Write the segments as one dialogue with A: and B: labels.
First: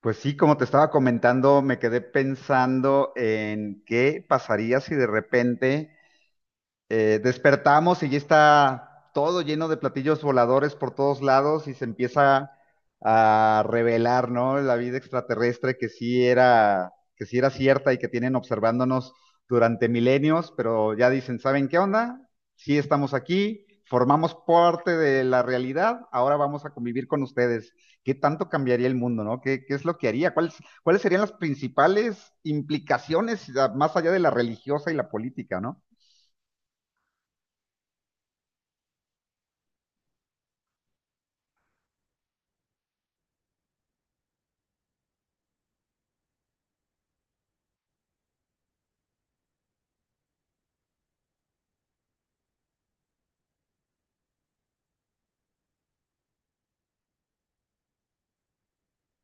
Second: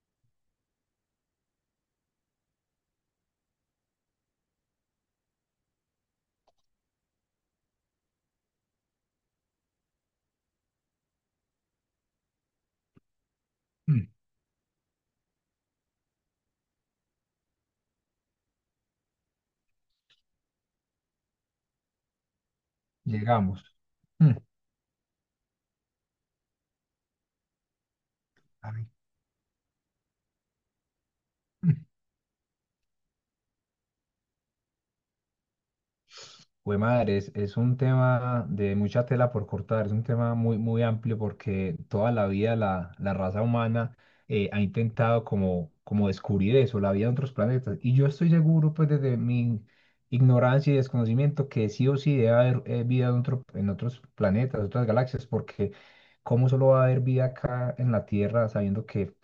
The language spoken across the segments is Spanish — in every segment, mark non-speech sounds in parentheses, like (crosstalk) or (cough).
A: Pues sí, como te estaba comentando, me quedé pensando en qué pasaría si de repente despertamos y ya está todo lleno de platillos voladores por todos lados y se empieza a
B: Mm,
A: revelar, ¿no? La vida extraterrestre que sí era, cierta y que tienen observándonos durante milenios, pero ya dicen, ¿saben qué onda? Sí estamos
B: Llegamos.
A: aquí, formamos
B: Mm,
A: parte de la realidad, ahora vamos a convivir con ustedes. ¿Qué tanto
B: a
A: cambiaría
B: mí.
A: el mundo, no? ¿Qué es lo que haría? ¿Cuáles serían las
B: Mm.
A: principales implicaciones más allá de la religiosa y la política, no?
B: Jue madre, es un tema de mucha tela por cortar, es un tema muy, muy amplio porque toda la vida la raza humana ha intentado como descubrir eso, la vida en otros planetas. Y yo estoy seguro, pues desde mi ignorancia y desconocimiento, que sí o sí debe haber vida en en otros planetas, otras galaxias, porque ¿cómo solo va a haber vida acá en la Tierra sabiendo que,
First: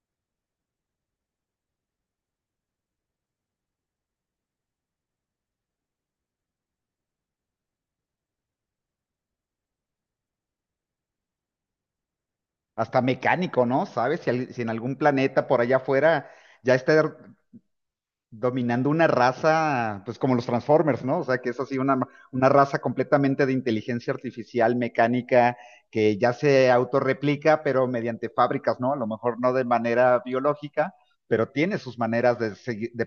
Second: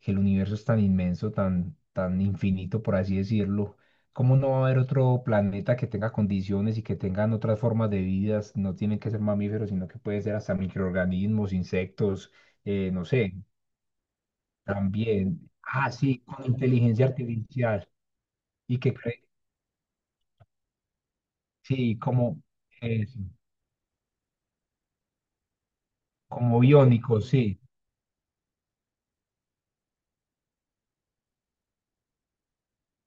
B: que el universo es tan inmenso, tan, tan infinito, por así decirlo? ¿Cómo no va a haber otro planeta que tenga condiciones y que tengan otras formas de vidas? No tienen que ser mamíferos, sino que puede ser hasta microorganismos, insectos,
A: Hasta
B: no sé,
A: mecánico, ¿no? ¿Sabes? Si en algún planeta
B: también.
A: por allá
B: Ah, sí,
A: afuera
B: con
A: ya está
B: inteligencia artificial y
A: dominando
B: que,
A: una
B: cre-
A: raza, pues como los Transformers, ¿no? O sea, que es así una,
B: sí, como,
A: una raza
B: eso,
A: completamente de inteligencia artificial, mecánica, que ya
B: como
A: se
B: biónicos, sí.
A: autorreplica, pero mediante fábricas, ¿no? A lo mejor no de manera biológica, pero tiene sus maneras de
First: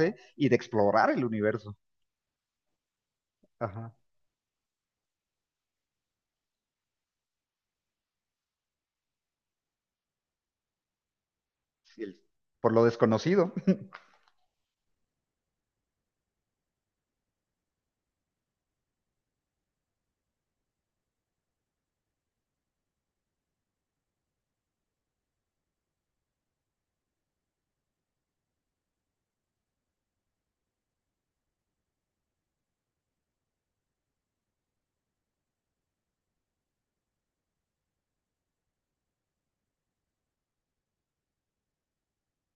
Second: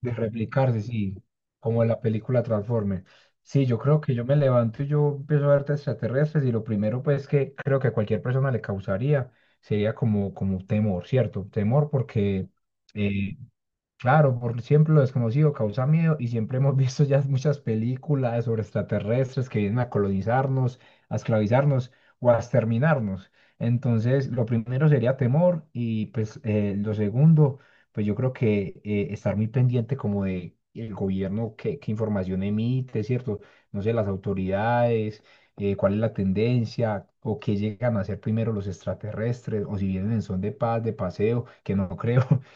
B: De
A: y de
B: replicarse,
A: explorar
B: sí,
A: el universo.
B: como en la película Transformers. Sí, yo
A: Ajá.
B: creo que yo me levanto y yo empiezo a ver extraterrestres y lo primero pues que creo que a cualquier persona le causaría sería como temor, ¿cierto? Temor
A: Sí,
B: porque
A: por lo
B: eh,
A: desconocido.
B: claro, por siempre lo desconocido causa miedo y siempre hemos (laughs) visto ya muchas películas sobre extraterrestres que vienen a colonizarnos, a esclavizarnos o a exterminarnos. Entonces, lo primero sería temor y pues lo segundo, pues yo creo que estar muy pendiente como de el gobierno, qué información emite, ¿cierto? No sé, las autoridades, cuál es la tendencia o qué llegan a hacer primero los extraterrestres o si vienen en son de paz, de paseo, que no creo. (laughs)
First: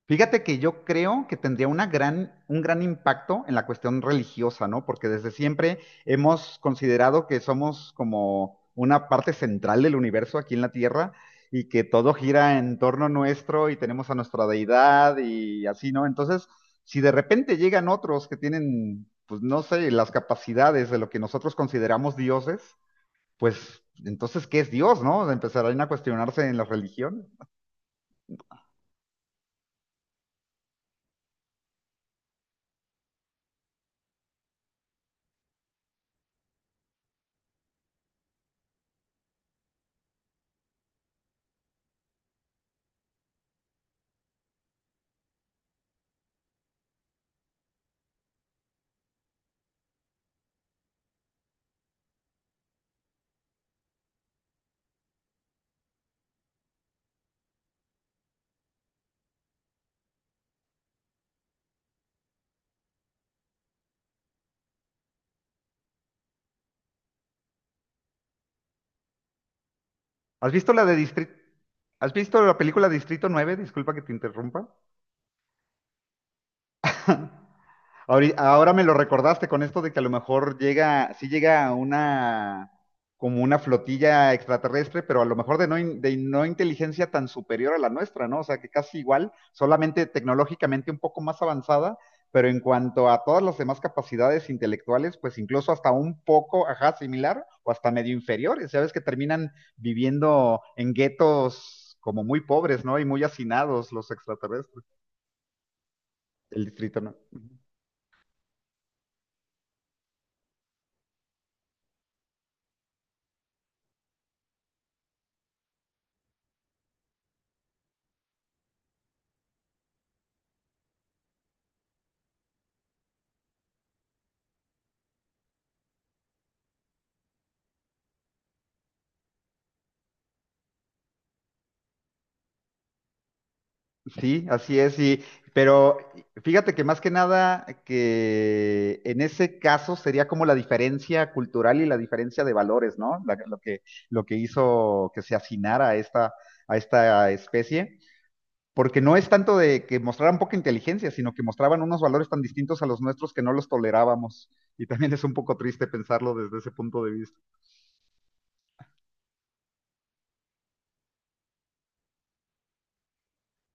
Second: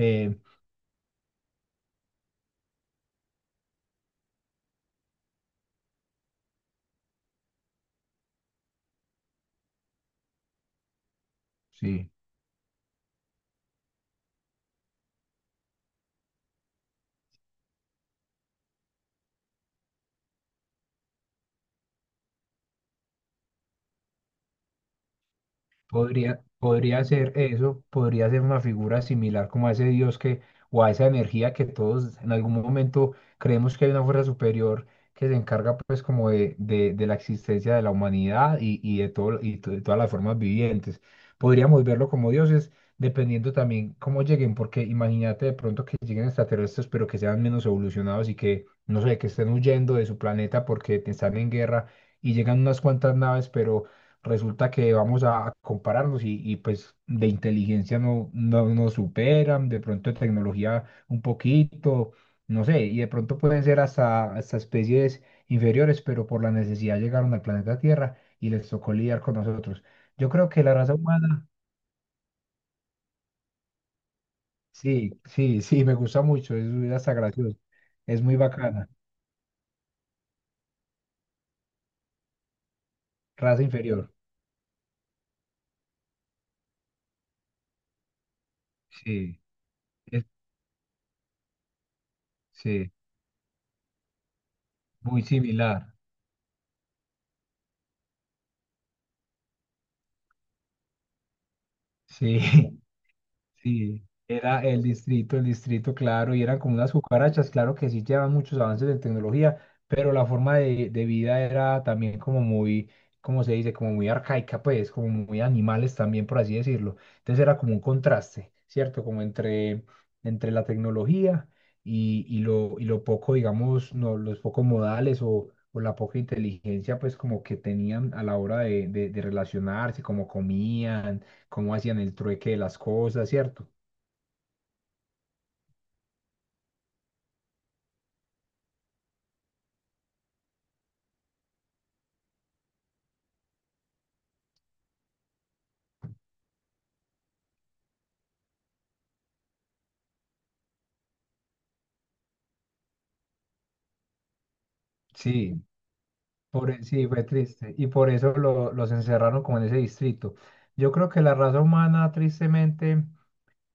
B: Eh,
A: Fíjate que yo creo que tendría una gran, un gran impacto en la cuestión religiosa, ¿no? Porque desde siempre hemos considerado que somos como una parte central del universo aquí en la Tierra y que
B: Sí,
A: todo gira en torno nuestro y tenemos a nuestra deidad y así, ¿no? Entonces, si de repente llegan otros que tienen, pues no sé, las capacidades de lo que nosotros consideramos dioses, pues entonces, ¿qué es Dios, no? Empezarán a
B: podría,
A: cuestionarse en la
B: podría
A: religión.
B: ser eso, podría ser una figura similar como a ese Dios que, o a esa energía que todos en algún momento creemos que hay una fuerza superior que se encarga pues como de la existencia de la humanidad y, de todo, y de todas las formas vivientes. Podríamos verlo como dioses, dependiendo también cómo lleguen, porque imagínate de pronto que lleguen extraterrestres, pero que sean menos evolucionados y que, no sé, que estén huyendo de su planeta porque están en guerra y llegan unas cuantas naves, pero resulta que vamos a compararnos pues de inteligencia no, no nos superan, de pronto de tecnología un poquito, no sé, y de pronto pueden ser hasta especies inferiores, pero por la necesidad llegaron al planeta Tierra y les tocó lidiar con nosotros. Yo creo
A: ¿Has
B: que
A: visto
B: la
A: la
B: raza
A: de Distrito?
B: humana,
A: ¿Has visto la película Distrito 9? Disculpa que te interrumpa.
B: sí, sí, sí, me gusta mucho, es hasta
A: (laughs)
B: gracioso, es
A: Ahori-
B: muy
A: Ahora me
B: bacana,
A: lo recordaste con esto de que a lo mejor llega, sí llega una, como una
B: raza inferior,
A: flotilla extraterrestre, pero a lo mejor de no inteligencia tan superior a la nuestra, ¿no? O sea, que casi igual,
B: sí,
A: solamente
B: es-
A: tecnológicamente un poco más avanzada, pero en
B: sí,
A: cuanto a todas las demás capacidades intelectuales,
B: muy
A: pues incluso
B: similar,
A: hasta un poco, ajá, similar o hasta medio inferiores. Ya ves que terminan viviendo en guetos como
B: sí.
A: muy pobres,
B: (laughs)
A: ¿no? Y muy hacinados
B: Sí,
A: los
B: era
A: extraterrestres,
B: el distrito, claro, y eran
A: el
B: como unas
A: distrito, ¿no?
B: cucarachas, claro que sí llevan muchos avances en tecnología, pero la forma de vida era también como muy, ¿cómo se dice? Como muy arcaica, pues, como muy animales también, por así decirlo. Entonces era como un contraste, ¿cierto? Como entre la tecnología y lo poco, digamos, no, los pocos modales o la poca inteligencia, pues, como que tenían a la hora de relacionarse, como comían cómo hacían el trueque de las cosas, ¿cierto?
A: Sí, así es, pero fíjate que más que nada que en ese caso sería como la diferencia cultural y la diferencia de valores, ¿no? Lo que, hizo que se hacinara a esta especie, porque no es tanto de que mostraran poca inteligencia, sino que mostraban unos valores tan distintos a los nuestros que no los tolerábamos. Y también es un poco
B: Sí.
A: triste pensarlo desde ese punto
B: Sí,
A: de
B: fue
A: vista.
B: triste. Y por eso los encerraron como en ese distrito. Yo creo que la raza humana, tristemente,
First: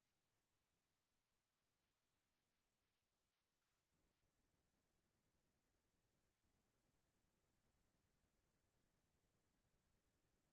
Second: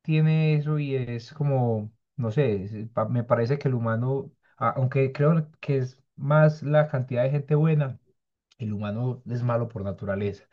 B: tiene eso y es como, no sé, me parece que el humano, aunque creo que es más la cantidad de gente buena, el humano es malo por naturaleza.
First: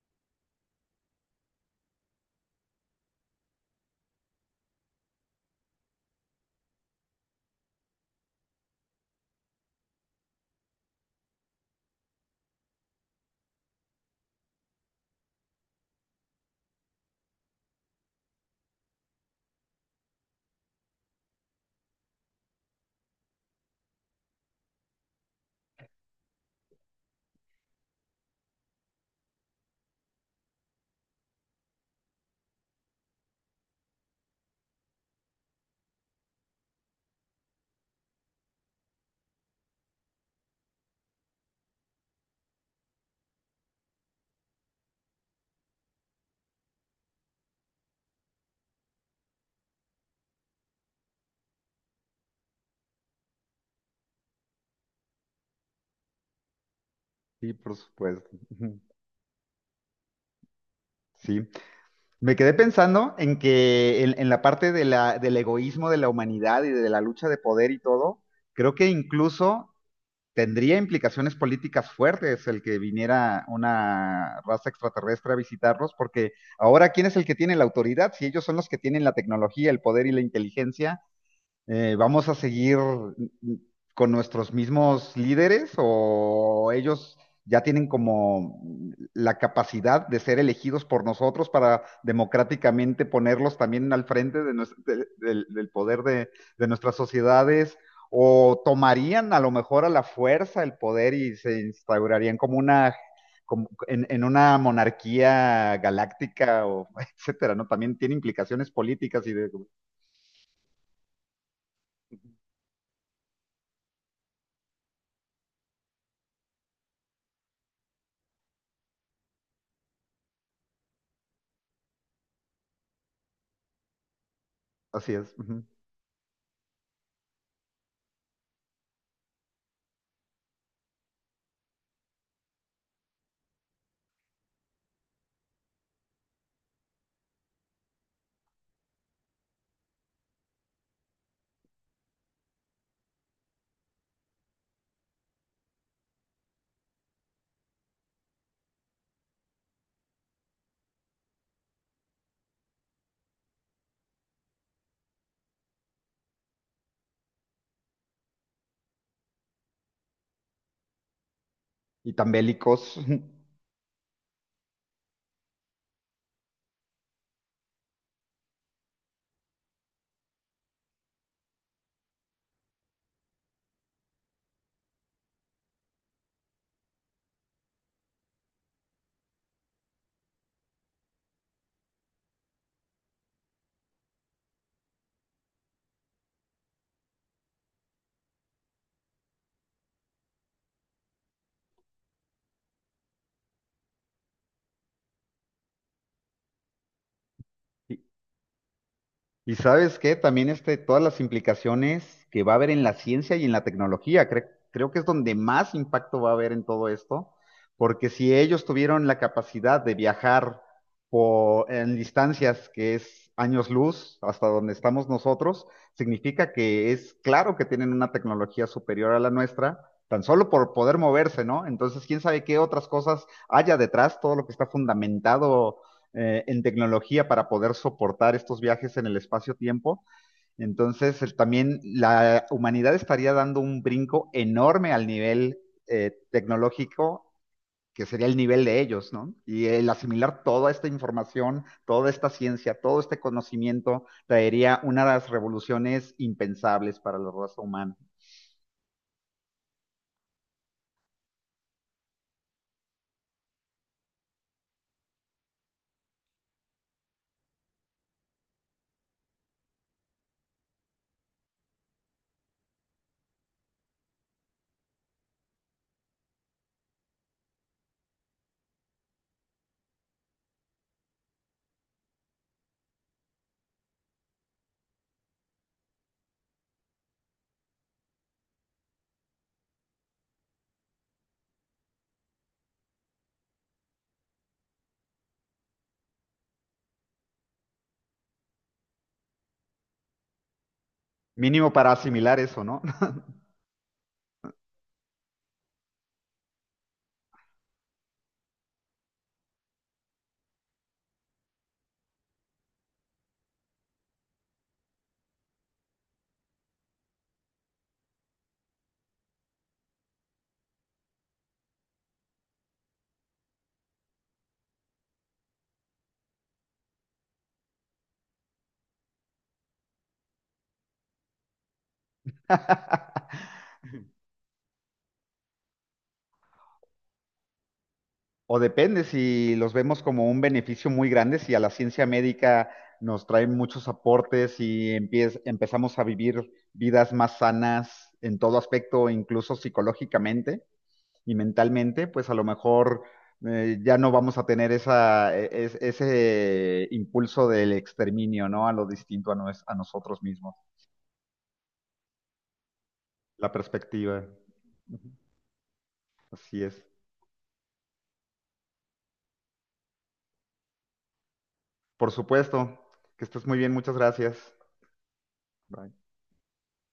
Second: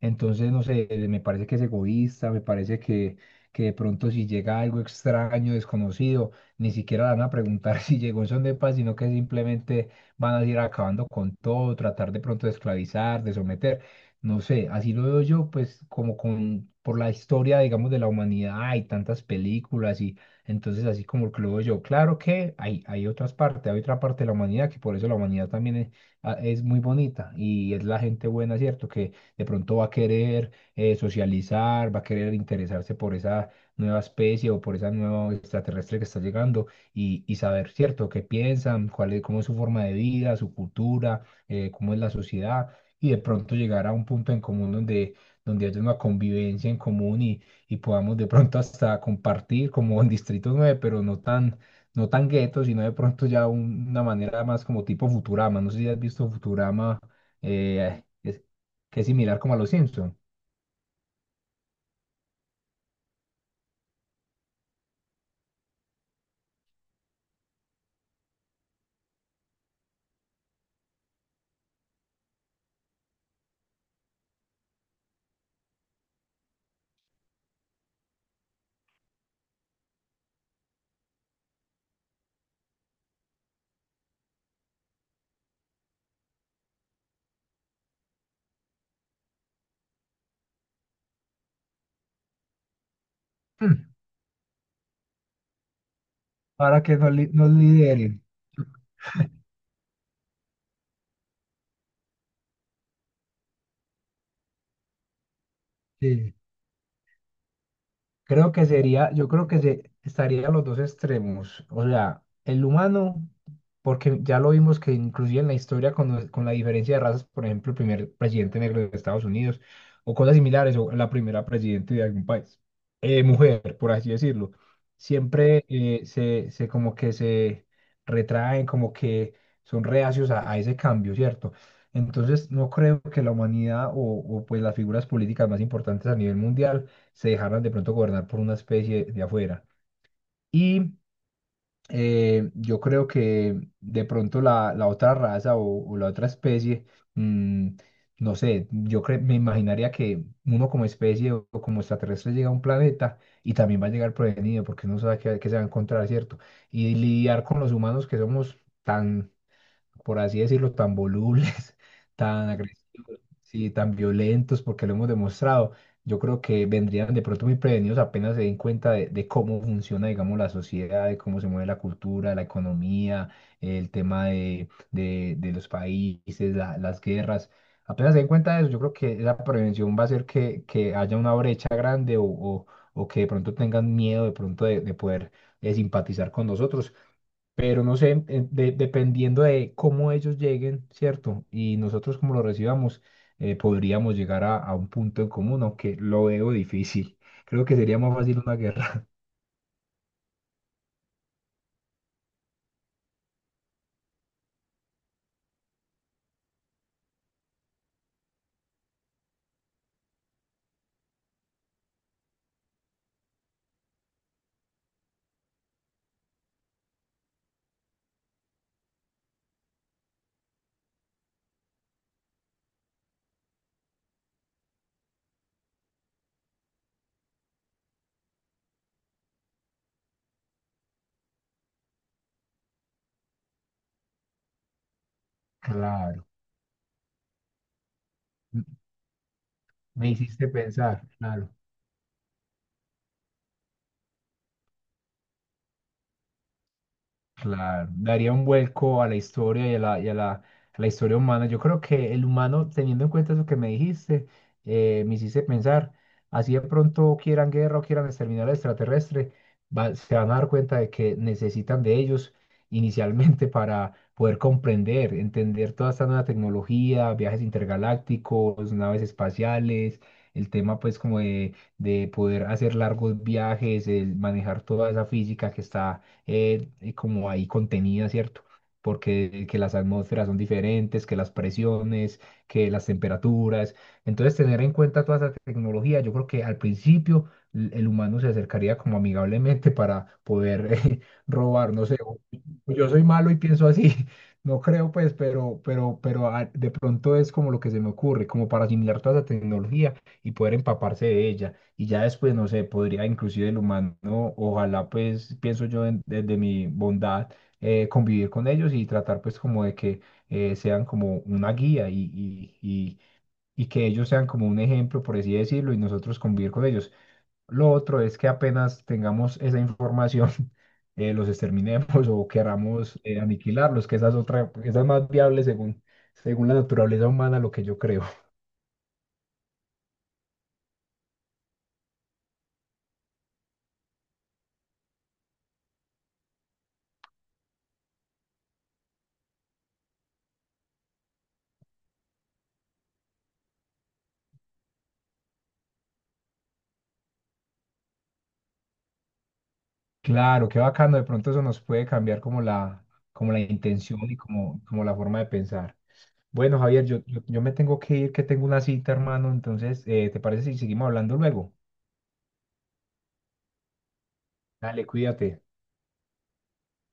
B: Entonces, no sé, me parece que es egoísta, me parece que de pronto si llega algo extraño, desconocido, ni siquiera le van a preguntar (laughs) si llegó en son de paz, sino que simplemente van a ir acabando con todo, tratar de pronto de esclavizar, de someter. No sé, así lo veo yo, pues como con, por la historia, digamos, de la humanidad, hay tantas películas y entonces así como que lo veo yo. Claro que hay otras partes, hay otra parte de la humanidad que por eso la humanidad también es, ah, es muy bonita y es la gente buena, ¿cierto? Que de pronto va a querer socializar, va a querer interesarse por esa nueva especie o por esa nueva extraterrestre que está llegando y saber, ¿cierto?, qué piensan, cuál es, cómo es su forma de vida, su cultura, cómo es la sociedad y de pronto llegar a un punto en común donde, donde haya una convivencia en común y podamos de pronto hasta compartir como en Distrito 9, pero no tan gueto, sino de pronto ya una manera más como tipo Futurama. No sé si has visto Futurama,
A: Sí, por
B: eh,
A: supuesto.
B: es-
A: (laughs)
B: que es similar como a los Simpson.
A: Sí. Me quedé pensando en la parte de del egoísmo de la humanidad y de la lucha de poder y todo, creo que incluso tendría implicaciones políticas fuertes el que viniera una raza extraterrestre a visitarlos, porque ahora, ¿quién es el que tiene la autoridad? Si ellos son los que tienen la tecnología, el poder y la inteligencia, ¿vamos a seguir con nuestros mismos líderes o ellos ya tienen como la capacidad de ser elegidos por nosotros para democráticamente ponerlos
B: Mm.
A: también al frente de del poder de
B: Para
A: nuestras
B: que nos
A: sociedades?
B: lideren.
A: ¿O tomarían a lo mejor a la fuerza el poder y se instaurarían como una... como en una monarquía
B: Sí,
A: galáctica o (laughs) etcétera, ¿no? También tiene
B: creo que
A: implicaciones
B: sería,
A: políticas
B: yo
A: y
B: creo que se, estaría a los dos extremos, o sea, el humano, porque ya lo vimos que inclusive en la historia con, con la diferencia de razas, por ejemplo, el primer presidente negro de Estados Unidos o cosas similares, o la primera presidente de algún país, mujer, por así decirlo,
A: así es. Ujú.
B: siempre se como que se retraen, como que son reacios a ese cambio, ¿cierto? Entonces, no creo que la humanidad o pues las figuras políticas más importantes a nivel mundial se dejaran de pronto gobernar por una especie de afuera. Y yo creo que de pronto la otra raza o la otra especie, mm, no sé, me imaginaría que uno como especie o como extraterrestre llega a un planeta y también va a llegar prevenido porque no sabe qué se va a encontrar, ¿cierto? Y lidiar con los humanos que somos tan por así decirlo, tan volubles, (laughs)
A: Y tan
B: tan
A: bélicos.
B: agresivos,
A: (laughs)
B: sí, tan violentos, porque lo hemos demostrado. Yo creo que vendrían de pronto muy prevenidos apenas se den cuenta de cómo funciona, digamos, la sociedad, de cómo se mueve la cultura, la economía, el tema de los países, las guerras. Apenas se den cuenta de eso, yo creo que la prevención va a hacer que haya una brecha grande o que de pronto tengan miedo de pronto de poder simpatizar con nosotros pero no sé, dependiendo de cómo ellos lleguen, ¿cierto? Y nosotros cómo lo recibamos, podríamos llegar a un punto en común, aunque lo veo difícil. (laughs) Creo que
A: Y,
B: sería más fácil una guerra. (laughs)
A: y ¿sabes qué? También todas las implicaciones que va a haber en la ciencia y en la tecnología, creo que es donde más impacto va a haber en todo esto, porque si ellos tuvieron la capacidad de viajar en distancias que es años luz hasta donde estamos nosotros, significa que es claro que tienen una tecnología superior a la nuestra. Tan solo por poder moverse, ¿no? Entonces, quién sabe qué otras cosas haya detrás, todo lo que está fundamentado en tecnología para poder soportar estos viajes en el espacio-tiempo. Entonces, también la humanidad estaría dando un brinco enorme al nivel
B: Claro,
A: tecnológico, que sería el nivel
B: m-
A: de ellos, ¿no? Y el
B: me
A: asimilar
B: hiciste
A: toda esta
B: pensar, claro.
A: información, toda esta ciencia, todo este conocimiento, traería una de las revoluciones impensables para la raza
B: Claro,
A: humana.
B: daría un vuelco a la historia a la historia humana. Yo creo que el humano, teniendo en cuenta eso que me dijiste, me hiciste pensar, así de pronto quieran guerra o quieran exterminar al extraterrestre, se van a dar cuenta de que necesitan de ellos inicialmente (laughs) para poder comprender, entender toda esta nueva tecnología, viajes intergalácticos, naves espaciales, el tema pues como de- poder hacer largos viajes, el manejar toda esa física que está como ahí contenida, ¿cierto? Porque que las atmósferas son diferentes, que las presiones, que las temperaturas. Entonces, tener en cuenta toda esa tecnología, yo creo que al principio el humano se acercaría como amigablemente para poder (laughs)
A: Mínimo
B: robar, no
A: para
B: sé,
A: asimilar eso,
B: pues
A: ¿no?
B: yo soy malo y pienso así, (laughs) no creo pues, pero, de pronto es como lo que se me ocurre, como para asimilar toda esa tecnología y poder empaparse de ella. Y ya después, no sé, podría inclusive el humano, ojalá pues, pienso yo desde mi bondad, convivir con ellos y tratar pues como de que sean como una guía y, y, y que ellos sean como un ejemplo, por así decirlo, y nosotros convivir con ellos. Lo otro es que apenas tengamos esa información, (laughs) los exterminemos o
A: (laughs)
B: queramos aniquilarlos, que esa es otra, esa es más viable según la naturaleza humana, lo que yo creo. (laughs)
A: O depende si los vemos como un beneficio muy grande, si a la ciencia médica nos traen muchos aportes y empezamos a vivir vidas más sanas en todo aspecto, incluso psicológicamente y mentalmente, pues a lo mejor ya no vamos a tener esa, ese impulso del exterminio, ¿no? A lo distinto a nosotros
B: Claro,
A: mismos,
B: qué bacano, de pronto eso nos puede cambiar como la
A: la
B: intención y
A: perspectiva.
B: como la
A: Ujú.
B: forma de pensar. Bueno,
A: Así es.
B: Javier, yo me tengo que ir, que tengo una cita, hermano, entonces, ¿te parece si seguimos hablando luego?
A: Por supuesto, que estés muy bien, muchas gracias.
B: Dale, cuídate.
A: Bye.